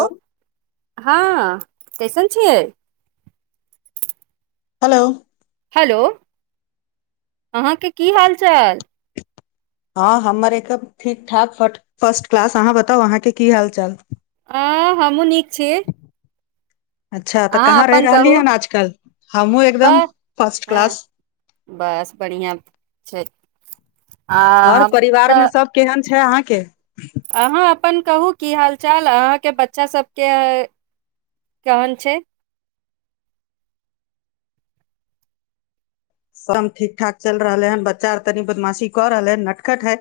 ओ ह कैसन छियै हेलो हेलो अहाँके की हाल चाल ह हमर एकम ठीक ठाक फट फर्स्ट क्लास अहाँ बताउ अहाँके की हाल चाल आ हमहूँ नीक छी। अच्छा तऽ अहाँ कहाँ रहि अपन कहू रहलीहन आजकल हमहूँ एकदम बस फर्स्ट हँ क्लास बस बढ़िआँ छै आ घर हम परिवार तऽ मे सब केहन छै अहाँ के अहाँ अपन कहू की हाल चाल अहाँके बच्चा सबके केहन छै सम ठीक ठाक चल रहलेहन बच्चा आर तनी बदमाशी कऽ रहले है नटखट हय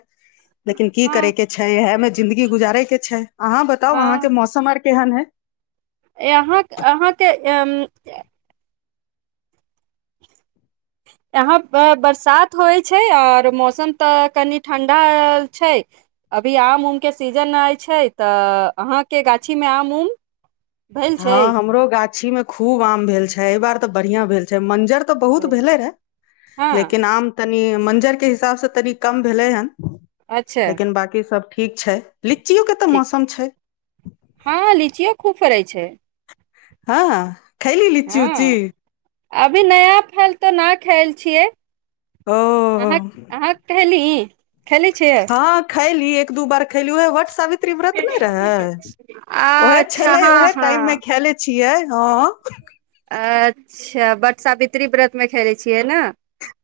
लेकिन की हँ करैके छै इहैमे जिन्दगी गुजारे के छै अहाँ बताउ हँ अहाँके मौसम आर केहन हय यहाँ अहाँके एम्म ए यहाँ पर बरसात होइत छै आओर मौसम तऽ कनि ठण्डा छै अभी आम उमके सीजन आइ छै तऽ अहाँके गाछीमे आम उम भेल ह छै हमरो गा छी मे खूब आम भेल छै एबार तऽ बढ़िया भेल छै मंजर [unintelligible] बहुत भेल छै भेलै रहै हँ लेकिन आम तऽ नी मंजर के हिसाबसँ तनी कम भेलैहन अच्छा लेकिन बाकी सब ठीक ठीक छै लीचियो के तऽ ठीक मौसम छै ह लीचियो खूब फरै छै ह खैली लिची ऊचि हँ अभी नया फल तऽ नहि खायल छियै ओ अहाँ अहाँ कहली ह खयलीये। एक दू बार खेलु ह बट सावी त्री व्रत नहि रहै ओह अच्छा छलै हँ ओहे टाइम मे हँ खयले छियै ह अच्छा बट सावित्री व्रतमे खेलै छियै ने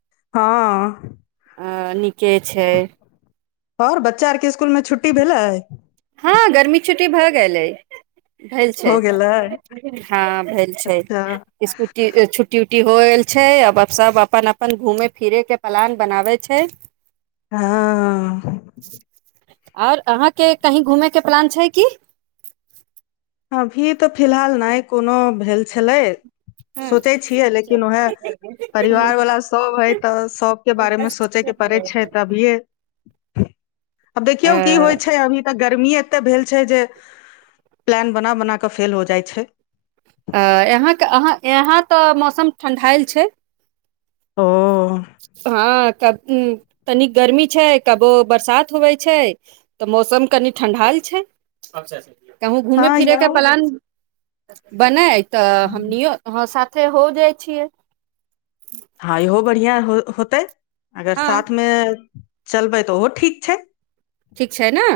ह अ नीके छै आओर बच्चा आरके इसकुलमे छुट्टी भेलै ह गर्मी छुट्टी भऽ गेलै भेल छै हो गेलै ह भेल छै अच्छा इसकुटी छुट्टी छुट्टी होएल छै अब सब अपन अपन घूमे फिरे के पलान बनावे छै हँ-अ आओर अहाँके कहीं घुमैय के प्लान छै की अभी तऽ फिलहाल नहि कोनो भेल छलै सोचै छियै लेकिन उहाए परिवार वला सभ हइ तऽ सबके बारेमे सोचे के पड़ै छै, त अभियै आब देखियौ की होइ छै अभी तऽ गर्मी तऽ भेल छै जे प्लान बना-बना कऽ फेल हो जाइ छै अ-यहाँक अहाँ यहाँ तऽ मौसम ठण्ढायल छै ओ हाँ कब हुँ तनी गर्मी छै कबो बरसात होवे छै तऽ मौसम कनि ठंढाइल छै अच्छा- छा कहुँ हँ घूमे-फिरे के यहो प्लान बनै तऽ हमनियौ हाँ साथ से हो जाइ छियै हाँ ईहो बढियाँ हो होतै अगर हँ साथ मे चलबै तऽ ओहो ठीक छै ठीक छै ने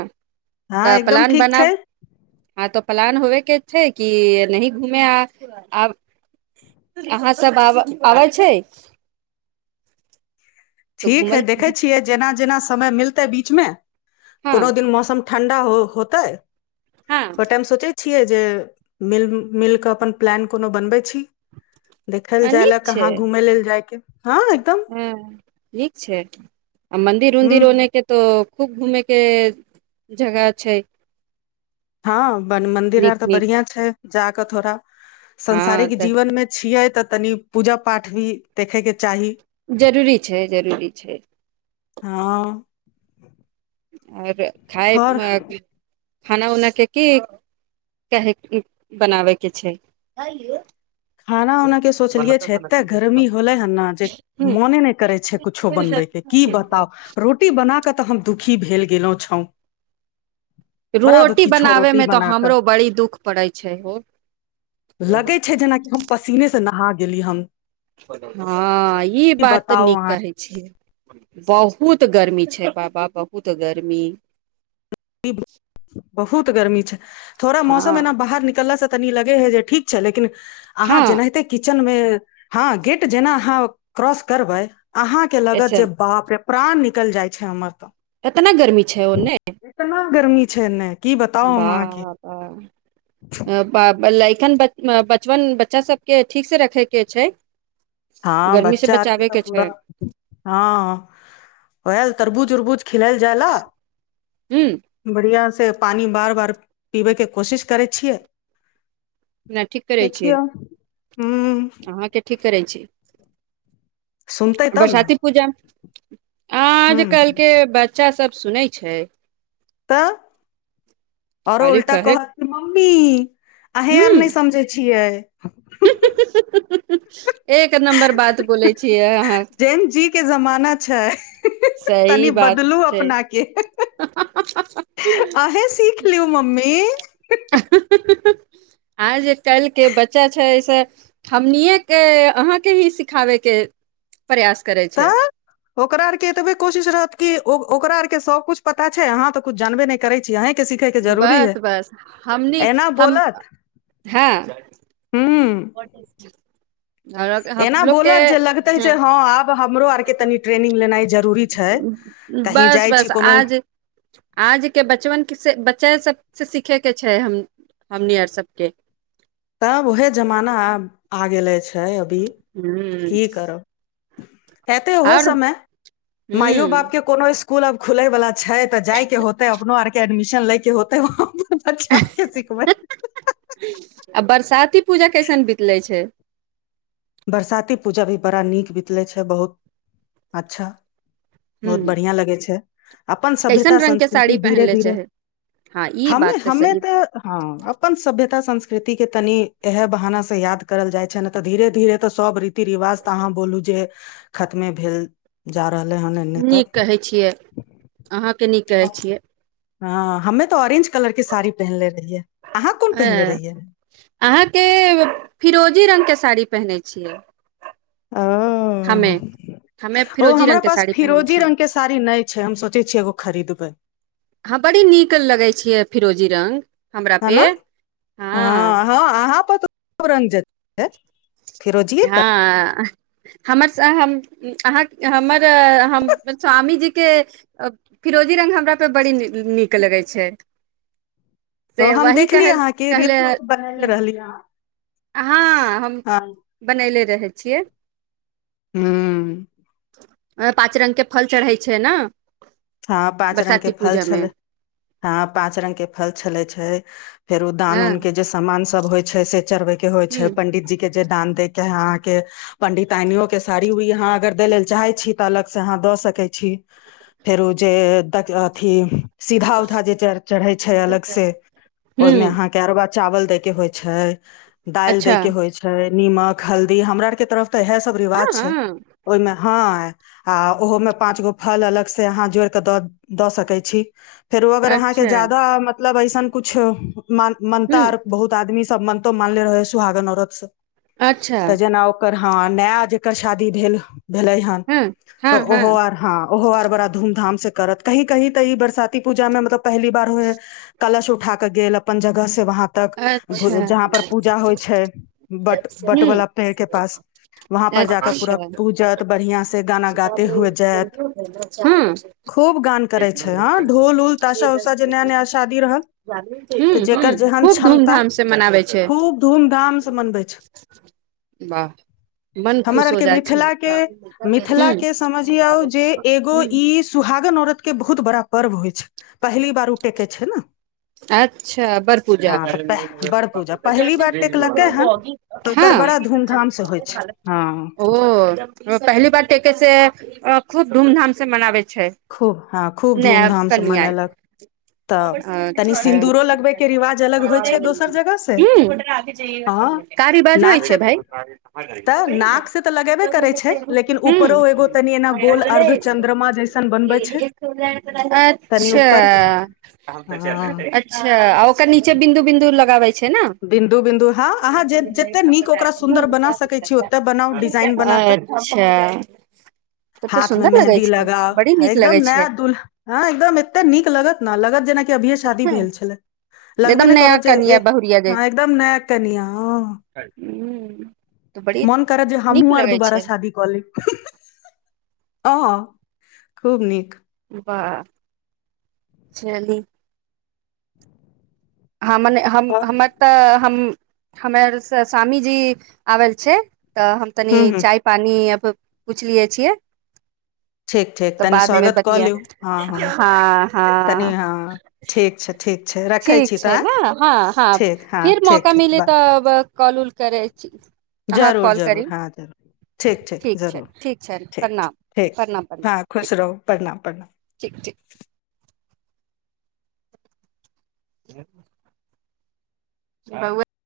हँ तऽ एकदम प्लान ठीक बना छै हँ तऽ प्लान होवे के छै कि नही घूमे आ आब अहाँ सब आब आबै छै तऽ ठीक है घूमल देखय छियै जेना जेना समय मिलतै बीचमे हँ कोनो दिन मौसम ठंडा हो होतै हँ बट हम सोचय छियै जे मिल मिलके अपन प्लेन कोनो बनबै छी देखल जाइला कहाँ घूमय लेल जाइके। हुं निक छै आ मन्दिर उन्दिर हूँ ओनेके तऽ खूब घूमे के जगह छै हम बन मंदिर नीक आर तऽ नीक बढ़िया छै जा कऽ थोड़ा हँ संंसारिक तऽ जीवनमे छियै तऽ तनि पूजा पाठ भी देखे के चाही जरूरी छै जरूरी छै ह आबै खाय आओर मे [unintelligible] खाना उना के की कहे बनाबे के छै खाना उनाके सोचलियै छै एते गर्मी होलै हन न जे ह मोने नै करै छै कुछो बनबैके की बताउ रोटी बना कऽ तऽ हम दुखी भेल गैलौ छौ रोटी बनाबेमे तऽ कऽ हमरो बड़ी दुःख पड़ै छै होअ लगै छै जेनाकि हम पसीने से नहा गेली हम ह ई की बात तऽ बताउ नीक अहाँ कहै छियै बहुत गर्मी छै बाबा बहुत गर्मी [unintelligible] बहुत गर्मी छै थोड़ा हँ मौसम ऐना बाहर निकलला से तनी लगे हे जे ठीक छै लेकिन आहाँ हँ जेनाहेते किचन में हां गेट जेना अहाँ क्रॉस करबै अहाँ के ऐसे लगत जे बाप रे प्राण निकल जाय छै हमर तऽ। एतना गर्मी छै ओ नै। इतना गर्मी छै नै। बाह बाह ए बा बलई एखन बत बचपन बच्चा सबके ठीक से रखे के छै। हां गर्मी से बच्चा आर के बचाबे तऽ पूरा छै हां वहाला तरबूज उरबूज खिलएल जाय ल, ह बढ़िया से फेर पानी बार बार पीबै के कोशिश करै छियै। नै ठीक करै छियै। देखियौ हूँ अहाँ के ठीक करै छै। सुनतै तब ने बरसाती पूजामे, हूँ आजकल के बच्चा सब सुनै छै। तऽ आओर खाली उल्टा कहे कहत मम्मी अहें आर हूं नहि समझे छियै। ह एक नम्बर बात बोलै छियै अहाँ। जेन जी के जमाना छै। सही तनि बात बदलू छै। अपना के [unintelligible] मम्मी। आइ जे काल्हिके बच्चा छै से हमनिएके अहाके ही सिखाबयके तऽ ओकरा आरके एतबे कोशिश रहत कि ओ ओकरा आर के सब कुछ पता छै अहा तऽ कुछ जानबे नै करे छी अन्हे बस बस हमनी एना हम बोलत ह। हूं बट इ [unintelligible] आओर एना हमलोग के बोलत जे लगतै जे ह हँ आब हमरो आर के तनि ट्रेनिंग लेनाइ जरूरी छै कहीं बस जाइ छी बस कोनो आज आजके बचबन से बच्चे से से सीखेके छै हम हमनी आर सबके। तब उहे जमाना आब आ गेल अछि। [unintelligible] अभी ह की करब। एते ओहो आओर समय माइयो ह बापके कोनो [unintelligible] कुल अब खुलै बला छै तऽ जायके होतै अपनो आर के एडमि शन लैके होतै वहाँ पर बच्चा के सिखबै आ बरसाती पूजा कैसन बीतले छै बरसाती पूजा भी बड़ा नीक बितलै छै बहुत अच्छा ह बहुत बढ़िआ लगै छै अपन सभ्यता कैसन रंग के संस्कृति साड़ी धीरे पहिनले छै धीरे हँ ई हमे बात हमे सही तऽ ह अपन सभ्यता संस्क कृति के तनि इहै बहाना से याद करल जाइ छै नहि तऽ धीरे धीरे तऽ सब री रीति रिवाज तऽ अहाँ बोलू जे खत्मे भेल जा रहलै हन एन्ने तऽ नीक कहै छियै अहाँके नीक कहै छियै हँ हमे तऽ ऑरेंज कलर के साड़ी पहिनले रहियै अहाँ कोन पहिनले अ रहियै अहाँके फिरोजी रंग साड़ी पहिने छियै? ओ हम्मे हम्मे ओ फिरोजी हमरा रंग के पास साड़ी पहिनय फिरोजी छियै रंग के साड़ी नहि छै हम सोचै छियै एगो खरीदबै हाँ बड़ी नीक लगै छियै फिरोजी जी रंग हमरा है पे न हँ हँ अहाँ पर तऽ खुब रङ्ग जचतै हँ हमर स हम अहाँ हमर हम स्वामीजीके फिरोजी रङ्ग हमरापर बड़ी नीक लगै छै ओ से हम वही देखली कह अहाँके कहले रिल उल बनेली रहलियै अहाँ हँ हम हँ बनैले रहै छियै ह्म्म ओहिमे पाँच रंग के फल चढ़ै छै ने हँ पाँच रंग के बरसाती फल पूजा मे छले हँ पाँच रंग के फल छले छै फेर ओ दान हँ उन के जे सामान सब होइ छै से चढ़बै के होइ ह छै पंडित जी के जे दान देय कै आहाँ के पंडितानियो के साड़ी उड़ी अहाँ अगर दय लेल चाहै छी तऽ अलग से अहाँ दऽ सकै छी फेरो जे तक रहथिन सीधा उधा जे चढ़ चढ़ए छै अलग से ओहिमे ह अहाँ के अरबा चावल देय के होइ छै दालि दै अच्छा के होइ छैय निमक हल्दी हमरा आर के तरफ तऽ इएह सब रिवाज छै हँ ओहिमे हँ आ ओहो मे पांच गो फल अलग से आहां जोइर कऽ दऽ दऽ सकय छी फेरो अगर अहाँके अच्छा ज्यादा मत मतलब अइसन कुछो मान मानता ह आर बहुत आदमी सब मन तो मानले रहेैय हय सुहागन औरत स अच्छा त जना ओकर हँ नया जेकर शादी भेल भेलै हन हँ हँ तऽ हँ ओहो आर हँ ओहो आर धाम से करत कहीं कहीं तऽ ई बरसाती पूजामे मतलब पहली बार होई हइ कलश उठा कऽ गेल अपन जगह से वहाँ तक अच्छा जहाँ पर पूजा होइ छै बट बट ह वला पेड़ के पास वहाँ पर जा क पूरा अच्छा पूजत बढ़ियाँ से गाना गाते हुए जाएत हँ खूब गान करै छै हँ ढोल उल ताशा उसा जे नया नया शादी रहल हूँ तऽ जकर जे हूँ खूब धूम धाम से मनाबै छै धूमधाम से मनबै छै वाह मन हमर खुश हो आरके जाइ छै मिथिलाके हूँ गो हूँ ई सुहागन औरत के बहुत बड़ा पर्व होइ छै पहली बार ओ टके छै न अच्छा बर पूजा तऽ बड़ पूजा पहिली बार टेकलकै हन तऽ ओकर हँ बड़ा धूमधाम से होइ छै हँ ओ पहली बार टेके से खूब धूमधाम से मनावै खूब हँ खूब धूम धामसँ कनिया मनेलक तऽ तनि हूँ सिंदूरो लगबै के रिवाज अलग होइ छै दोसर जगह से हाँ कारी बाज होइ नाक से छै भाय नाक से त लगेबै करै छै लेकिन हूँ उपरो अर्ध्य चन्द्रमा जैसे तनि अच्छा ऊपर हँ अच्छा आ- ओकर नीचे बिन्दु बिन्दु लगाबै छै ने बिन्दु बिन्दु हँ अहाँ जते जत्ते नीक ओकरा सुन्दर बना सकै छी ओते बनाउ डिजाइन बना क अच्छा तब तऽ हाथ मे सुन्दर लगै मेहंदी छै लगाउ बड़ी नीक लगै एकदम नया छै दूल्हा हँ एकदम एत्ते नीक लगत ने लगत जेना अभियै शादी भेल छलै लगबे एकदम नहि नया करत जे कनिया ए बहुरिया जे हँ एकदम कनियाँ हँ हूँ मन करत जे हमहूँ आर दुबारा शादी कऽ ली ओ खूब नीक वाह चली हाँ मने हम हम आओर हमर तऽ हम हमे आर स स्वामीजी आवेल छै तऽ हम तनी हूँ हूँ चाय पानी पुछलियै छियै ठीक ठीक तऽ तनि बादमे स्वागत कऽ बतिया लियौ हँ हँ तनि हँ ठीक छै ठीक छै रखै ठीक छी तऽ छै आँय ने हँ हँ ठीक हँ फिर ठीक मौका ठीक मिले बाय तऽ ब कॉल उल करै छी अहाँ जरूर कॉल करी जरूर हँ जरूर ठीक छै जरूर ठीक छै ठीक प्रणाम ठीक प्रणाम प्रणाम हँ ठीक खुश रहू प्रणाम प्रणाम ठीक ठीक [inaudible] [unintelligible]